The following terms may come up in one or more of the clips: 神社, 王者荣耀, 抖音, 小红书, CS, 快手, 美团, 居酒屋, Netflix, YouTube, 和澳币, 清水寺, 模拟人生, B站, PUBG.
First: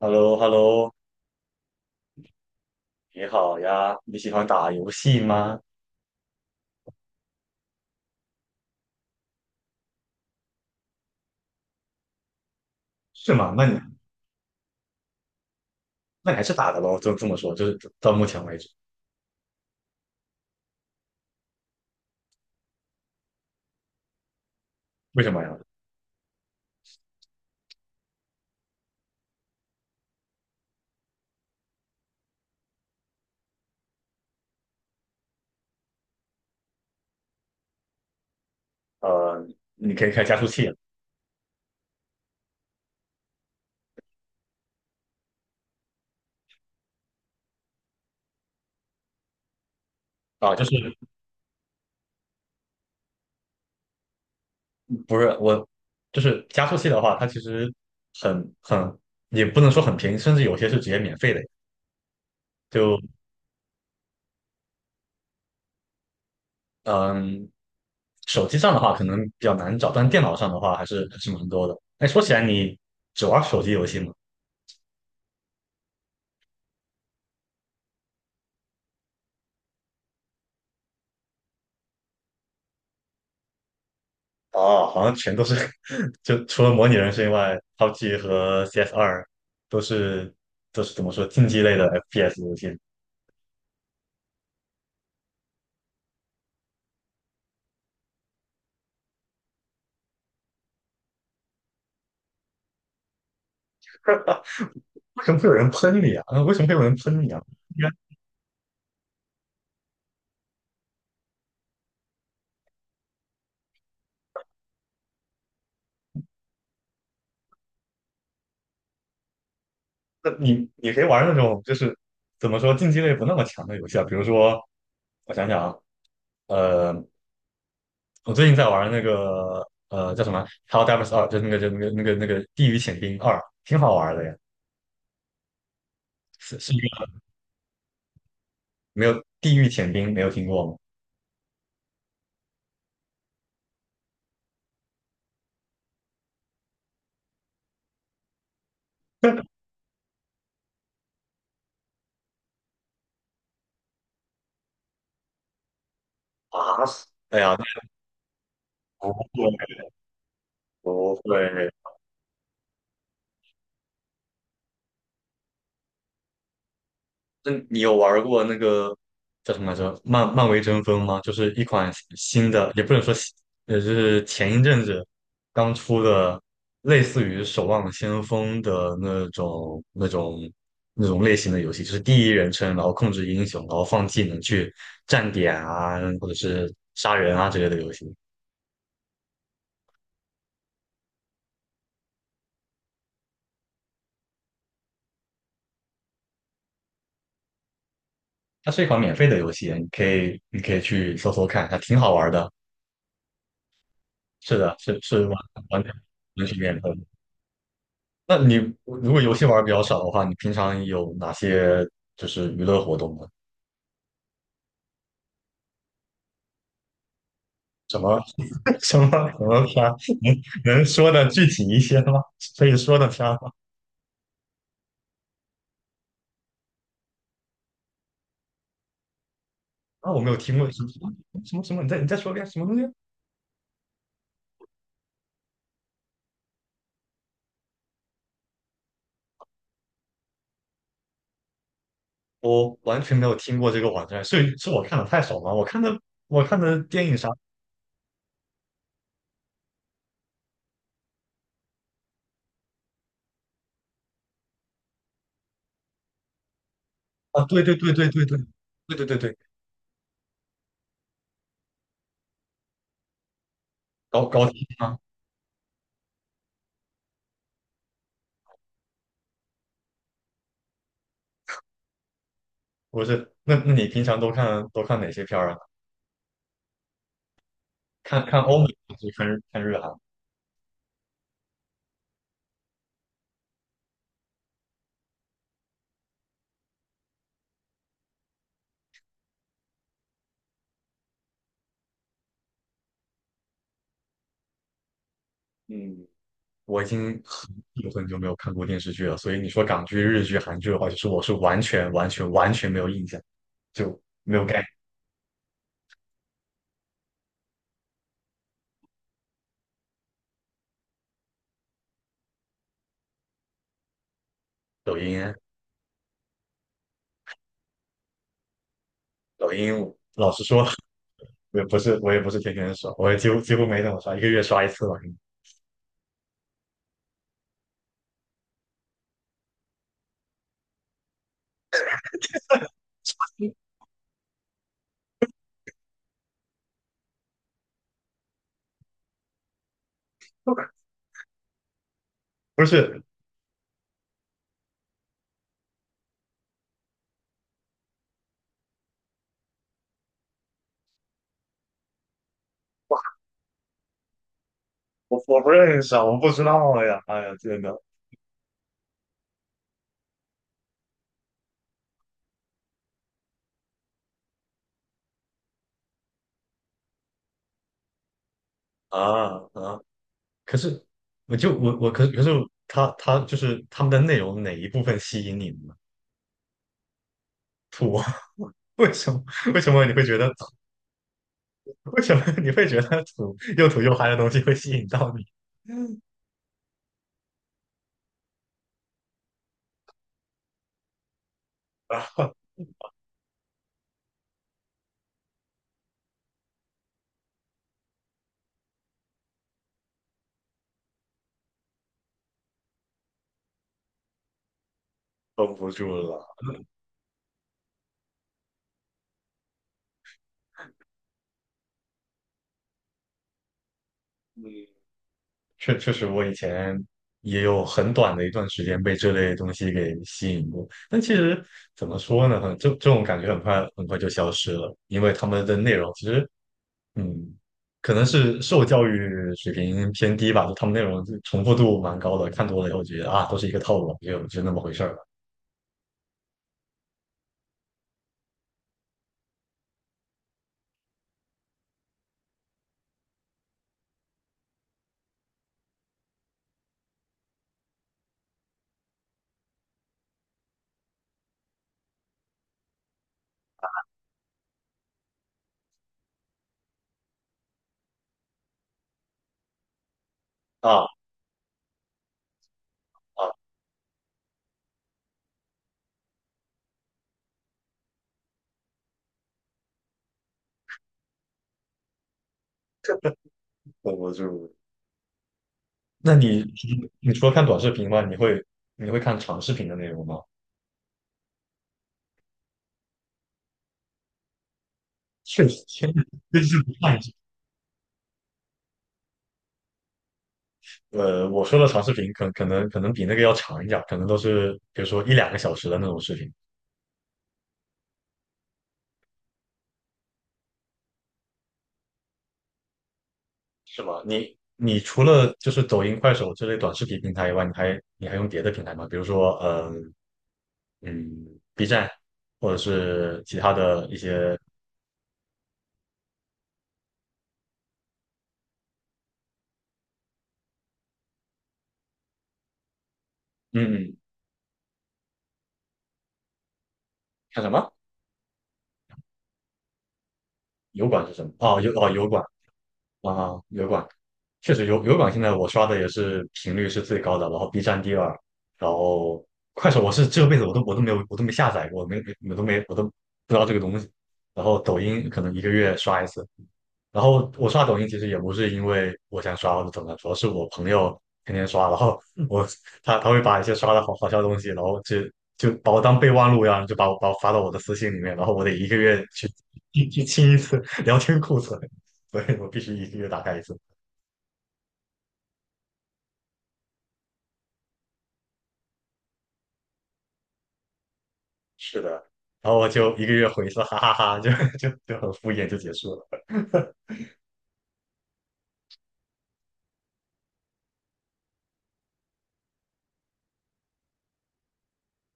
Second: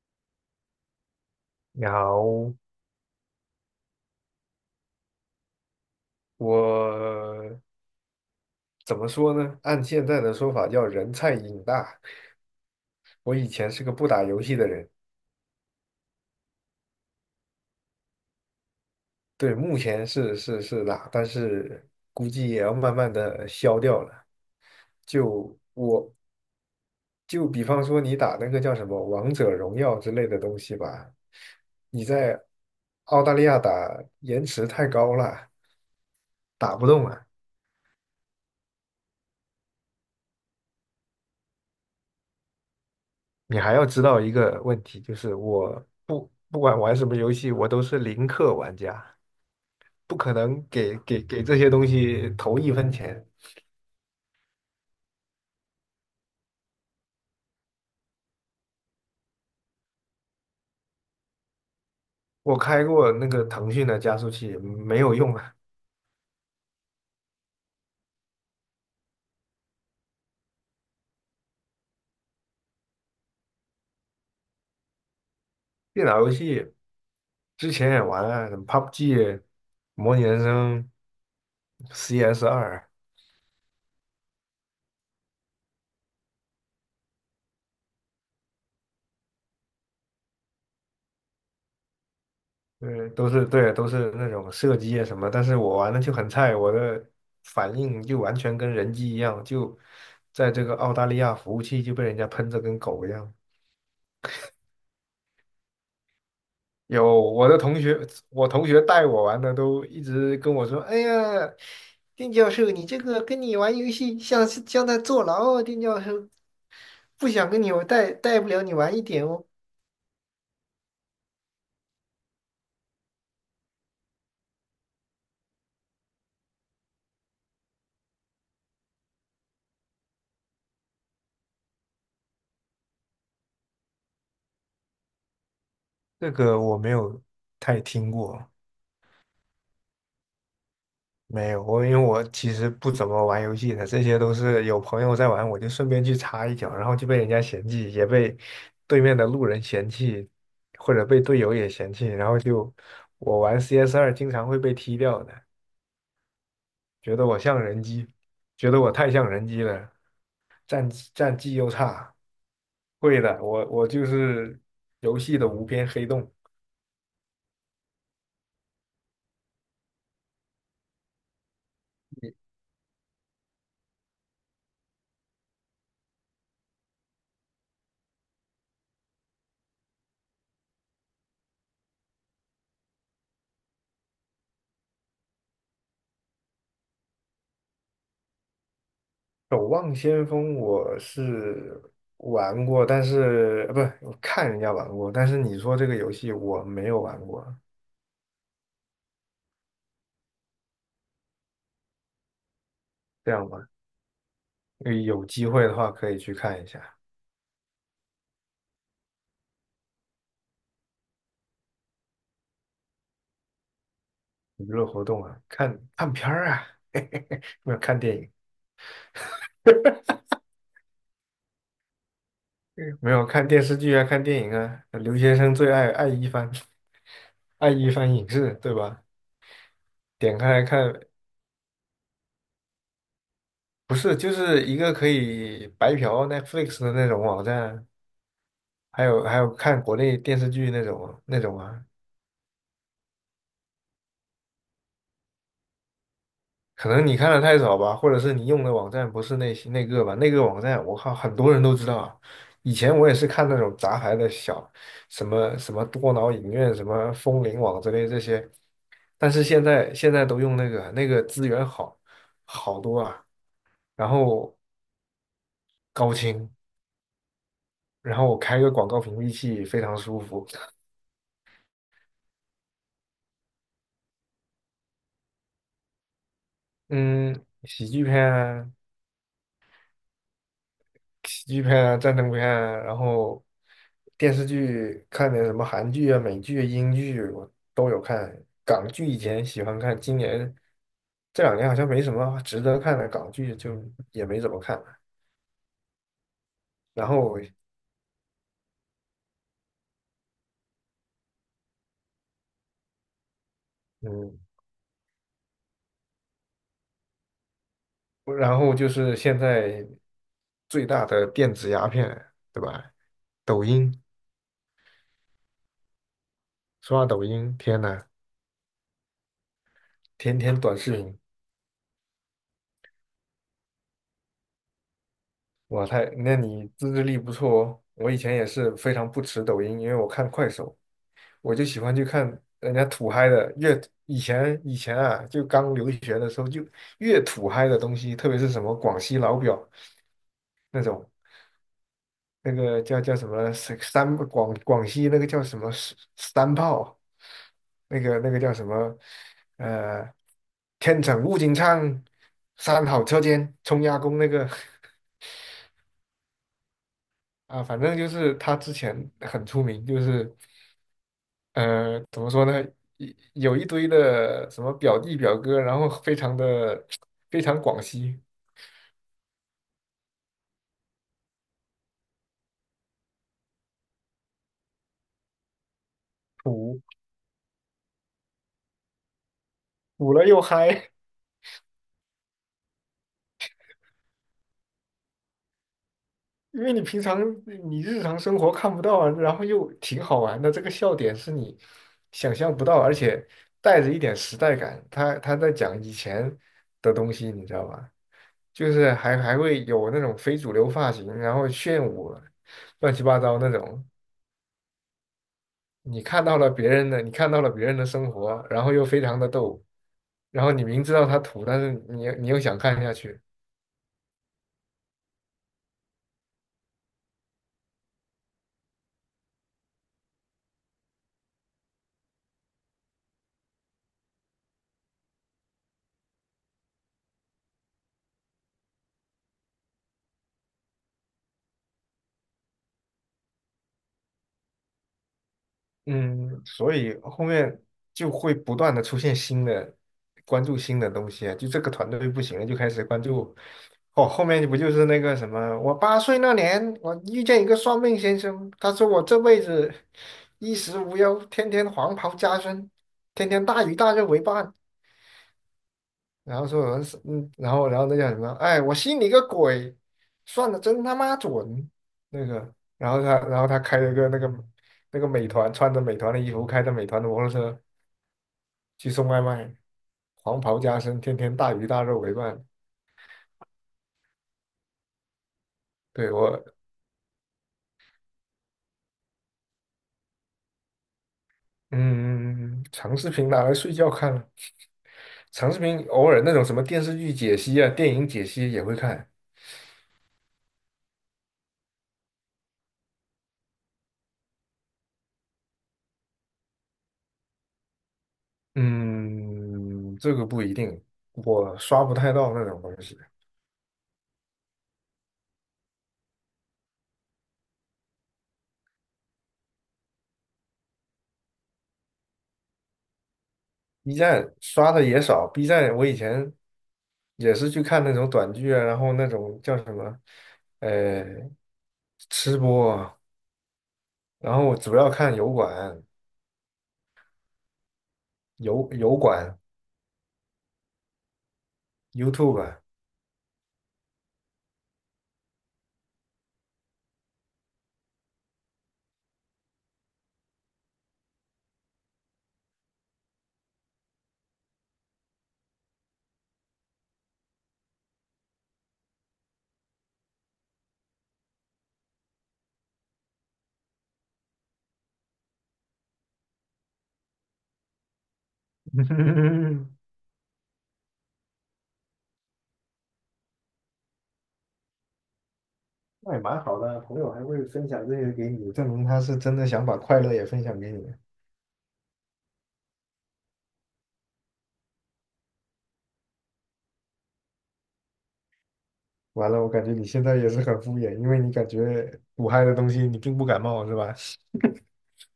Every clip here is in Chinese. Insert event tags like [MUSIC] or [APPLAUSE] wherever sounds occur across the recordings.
h e l l o h e l l o 你好，你好呀，你喜欢打游戏吗？我怎么说呢？按现在的说法叫人菜瘾大。是我以吗？那前你是个不打游戏的人，那你还是打的喽，就这么说，就是到目前为止，对，目前是打，但是估计也要慢慢的消掉了。为什么呀？就我，就比方说你打那个叫什么《王者荣耀》之类的东西吧，你在澳大利亚打延迟太高了，打不动啊。呃，你可以开加速器了你还要知道一个问题，就是我不管玩什么游戏，我都是零氪玩家，不可啊，就能是给这些东西投一分钱。不是我，就是加速器的话，它其实很也不能说很便宜，甚至有些是直接免费的。我开就过那个腾讯的加速器，没有用啊。嗯，手机上的话可能比较难找，但电脑上的话还是蛮多的。哎，说起来，你只玩手机游戏吗？电脑游戏之前也玩啊，什么 PUBG、模拟人生、CS2，啊，好像全都是 [LAUGHS] 就除了模拟人生以外，PUBG 和 CS2都是都是怎么说竞技类的 FPS 游戏。对，都是对，都是那种射击啊什么，但是我玩的就很菜，我的反应就完全跟人机一样，就在这个澳大利亚服务器就被人家喷着跟狗一样。为什么会有人喷你啊？啊为什么会有人有喷你啊？我的同应该，学，我同学带我玩的都一直跟我说："哎呀，丁教授，你这个跟你玩游戏像在坐牢啊，丁教授，不想跟你我带不了你玩一点哦。"那你可以玩那种就是怎么说竞技类不那么强的游戏啊，比如说我想想啊，呃，我最近在玩那个叫什么《Hello Divers 2》，就是那个就那个《地狱潜兵二》，挺好玩的呀。这是个是一我没个有太听过。没有《地狱潜兵》没有听过吗？没有，我因为我其实不怎么玩游戏的，这些都是有朋友在玩，我就顺便去插一脚，然后就被人家嫌弃，也被对面的路 [LAUGHS] 人嫌弃，或者被队友也嫌弃，然后就我玩 CS2经常会被踢掉的，啊，觉得我哎呀，像人机，觉得我那太像我。人机了，战绩不战绩又会，差。会的，我就是游戏的无边黑洞。那你有玩过那个叫什么来着？漫威争锋吗？就是一款新的，也不能说新，就是前一阵子刚出的，类似于《守望先锋》的那种、那种、那种类型的游戏，就是第一人称，然后控制英雄，然后放技能去站点啊，或者是杀人啊之类的游戏。守望先锋我是玩过，但是不，我看人家玩过，但是你说这个游戏我没有玩过，它是一款免费的游戏，你可以去搜搜看，还挺好玩的。这样吧，是的，是是有完机会的完话全可以去完全看一免费。下那你如果游戏玩的比较少的话，你平常有哪些就是娱乐活动呢？娱乐活动啊，看看片儿啊，[LAUGHS] 没有看什电么 影，[LAUGHS] 什么片儿？能说的具体一些吗？可以 [LAUGHS] 说的没有片儿看吗？电视剧啊，看电影啊，留学生最爱爱一番，[LAUGHS] 爱一番影视，对吧？啊，我没有点开听来过看，什么你再说一遍什么东西？不是，就是一个可以白嫖 Netflix 的那种网站。还有看国内电视剧那种啊，我完全没有听过这个网站，所以是我看的太少吗？我看的可电能影你啥看的太少吧，或者是你用的网站不是那些那个吧，那个网站我靠，很多人都知道啊。以前我也是看那种杂牌的小什么什么多脑影院、什么风啊？铃对对网之对类对这对对对些，对对但对，是现在都用那个资源好多啊，然高高后清吗？高清，然后我开个广告屏蔽器非常舒服。不是，那你平常都看哪些片儿啊？嗯，喜剧片看看欧美啊还是看日韩？喜剧片啊、战争片啊，然后电视剧看点什么韩剧啊、美剧啊英剧啊我都有看。港剧以前喜欢看，今年这两年好像没什么值得看的港剧，就也没怎么看了。嗯。我已然经后，很久很久没有看过电视剧了，所以你说港剧、日剧、韩剧的话，就是我是完全、完全、完全没有印象，就没嗯，有概念然后就是现在最大的电子鸦片，对吧？抖音，抖音啊，刷抖音，天呐，抖音，老天实天说，短视频。[LAUGHS] 我也不是天天刷，我也几乎没怎么刷，一个月刷一次吧。那你自制力不错哦。我以前也是非常不持抖音，因为我看快手，我就喜欢去看人家土嗨的，越以前以前啊，就刚留学的时候，就越土嗨的东西，特别是什么广西老表 [LAUGHS] 那种，那不个叫是，叫什么三三广广西那个叫什么三炮，那个叫什么呃，天成物金畅，三好车间冲压工那个 我不认识啊，我不知道呀，哎呀，[LAUGHS] 真啊，反的正就是他之前很出名，就是。怎么说呢？一有一堆的什么表弟表哥，然后非常广西啊啊！可是，我就我可是他就是他们的内容哪一部分吸引你呢？土，吐，[LAUGHS] 为什么为什么你会土觉了得 又嗨，[LAUGHS] 为什么你会觉得土又土又嗨的东西会吸引到你？[LAUGHS] 因为你日常生活看不到啊，然后又挺好玩的，这个笑点是你想象不到，而且带着一点时代感。他在讲以前的东西，你知道吧？就是还会有那种非主流发型，然后炫舞，乱七八糟那种。绷不住了。你看到了别人的生活，然后又非常的逗，然后你明知道他土，但是你又想看下去，嗯，确实，我以前也有很短的一段时间被这类东西给吸引过，但其实怎么说呢，这种感觉很快很快就消失了，因为他们的内容其实，嗯，可能是受教育水平偏低吧，就他们内容就重复度蛮高的，看多了以后觉得啊，都是一个套路，就那么回事儿了。嗯，所以后面就会不断的出现新的，关注新的东西啊，就这个团队不行了，就开始关注，哦，后面不就是那个什么，我8岁那年，我遇见一个算命先生，他说我这辈子衣食无忧，天天黄袍加身，天天大鱼大肉为伴，然后说有人然后那叫什么？哎，我信你个鬼！算的真啊他妈准，那个。然后他啊，然后他开了个那个美团，穿着美团的衣服，开着美团的摩托车去送外卖，黄袍加身，天天大鱼大肉为伴。这绷不住。对那我，你除了看短视频吗？你会看长视频的内容吗？嗯，长视频拿来睡觉看了，确长视实，频确实偶尔那就种什是么不电视看。剧解析啊、电影解析也会看。我说的长视频可能比那个要长一点，可能都是比如说一两个小时的那种视频，嗯，这个不一定，我刷不太到那种东西。是吗？你除了就是抖音、快手这类短视频平台以外，你还用别的平台吗？比如说，嗯，B 站，或者是其他的 B 一站些，刷的也少，B 站我以前也是去看那种短剧啊，然后那种叫什么，呃，吃播啊嗯，嗯。然后我主要看油管、看什么？油管、油管是什么？哦，油管。YouTube 啊，油管确实油管现在我刷的也是频率是最高的，然后 B 站第二，然后快手我是这辈子我都没下载过，没没我都不知道这个东西，然后抖音可能一个月刷一次，然后我刷抖音其实也不是因为我想刷或者怎么样，主要是我朋友天天刷，然后我他会把一些刷的好好笑的东西，然后就把我当备忘录一样，就把我发到我的私信里面，然后我得一个月去 [LAUGHS] 去去清一次 [LAUGHS] 聊天库存，所以我必须一个月打开一次。那也蛮好的，朋友还会分享这些给你，证明他是真的想把快乐也分享给你。是的，然后我就一个月回一次，哈哈哈就很敷衍就结束了。完了，我感觉你现在也是很敷衍，因为你感觉苦嗨的东西你并不感冒，是吧？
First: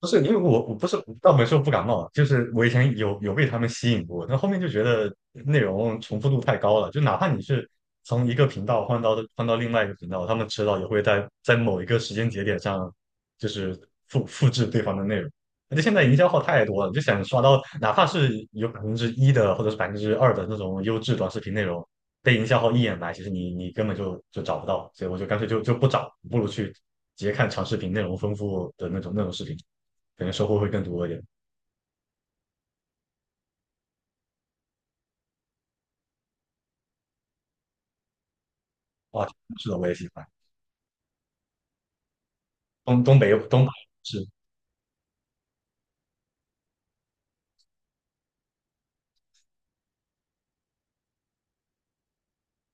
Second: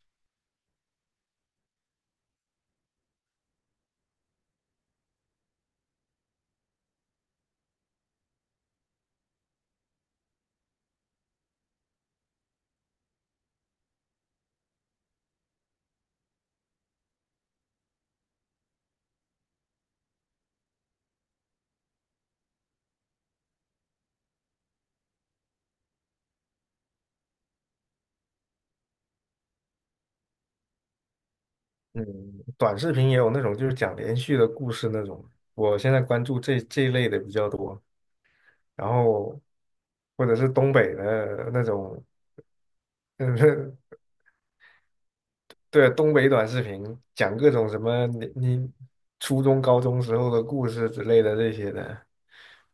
不是因为我不是倒没说不感冒，就是我以前有被他们吸引过，但后面就觉得内容重复度太高了，就哪怕你是从一个频道换到另外一个频道，他们迟早也会在某一个时间节点上，就是复制对方的内容。而且现在营销号太多了，就想刷到哪怕是有1%的或者是2%的那种优质短视频内容，被营销号一眼来，其实你根本就找不到，所以我就干脆就不找，不如去直接看长视频内容丰富的那种视频。可能收获会更多一点。嗯，短视频也有那种就是讲连续的故事那种，我现在关注这一类的比较多。然哇，后是的，我也喜或欢者是东北的那种，东北嗯，[LAUGHS] 是，对，东北短视频讲各种什么你初中高中时候的故事之类的这些的，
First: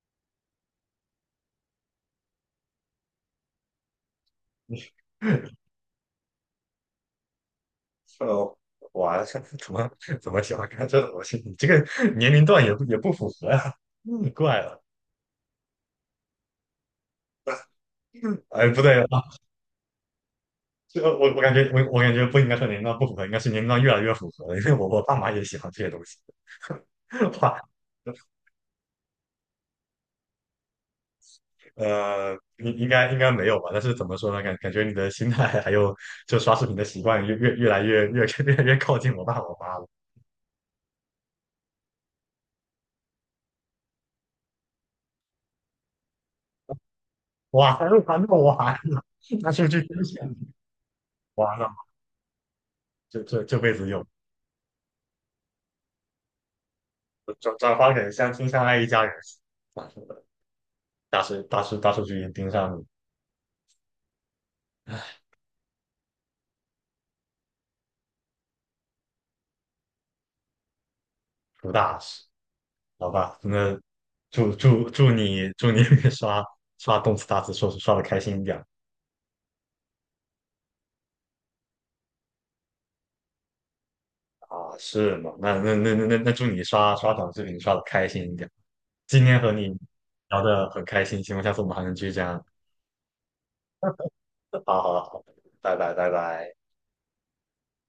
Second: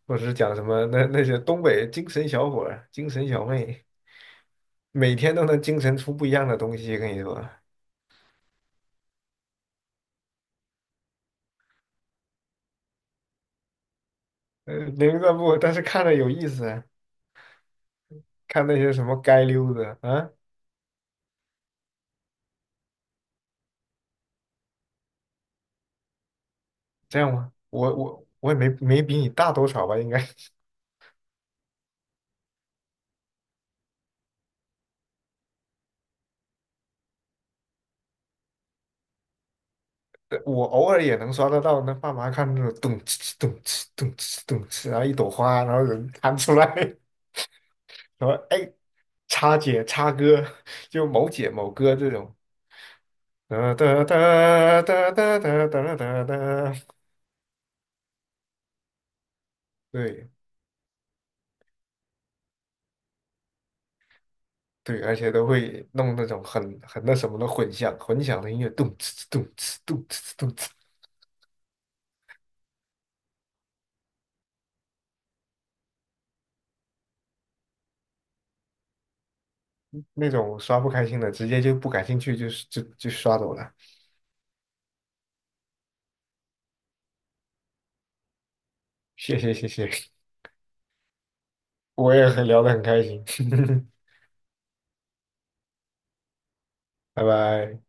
或者是讲什么那些东北精神小伙儿、精神小妹，每天都 [LAUGHS] 能精神出不一样的东西，跟你说，呃，哇，这怎么喜欢看这种东西？你这个年龄段也不符合呀、怪了。零散步，但是看着有意思啊，看哎，那不些对什啊，么街溜子啊，这个我感觉不应该说年龄段不符合，应该是年龄段越来越符合了，因为我爸妈也喜欢这些东西。这样 [LAUGHS] 吗？哇，我也没比你大多少吧，应该。呃，应该没有吧？但是怎么说呢？感觉你的心态还有就刷视频的习惯越来越 [LAUGHS] 越来越靠近我爸我妈了。我偶尔也能刷得到，那爸妈看那种咚哧哧咚哧咚哧咚哧，然后一朵花，然后人弹出来，哇，还那 [LAUGHS] 么然了后哎，完了，[LAUGHS] 那叉是这姐真叉相，哥，就某姐完了，某哥这种，这这这辈哒子哒就哒哒哒哒哒哒哒，转发给相亲相爱一家人，对大数据已盯上你对，而且都会弄那种很那什么的混响，混响的音乐，咚哧哧咚哧咚哧哧咚哧，出大事，好吧？那祝你 [LAUGHS] 刷刷动次打次说刷的开心一点那种刷不开心的，直接就不感兴趣，就是就刷走了。啊，是吗？那祝你刷短视频刷的开心一点。今谢天和谢谢你谢，聊的很开心，希望下次我们还能继续我这也样。很聊得很开心，[LAUGHS] [LAUGHS] 好好好，拜拜拜拜。拜拜。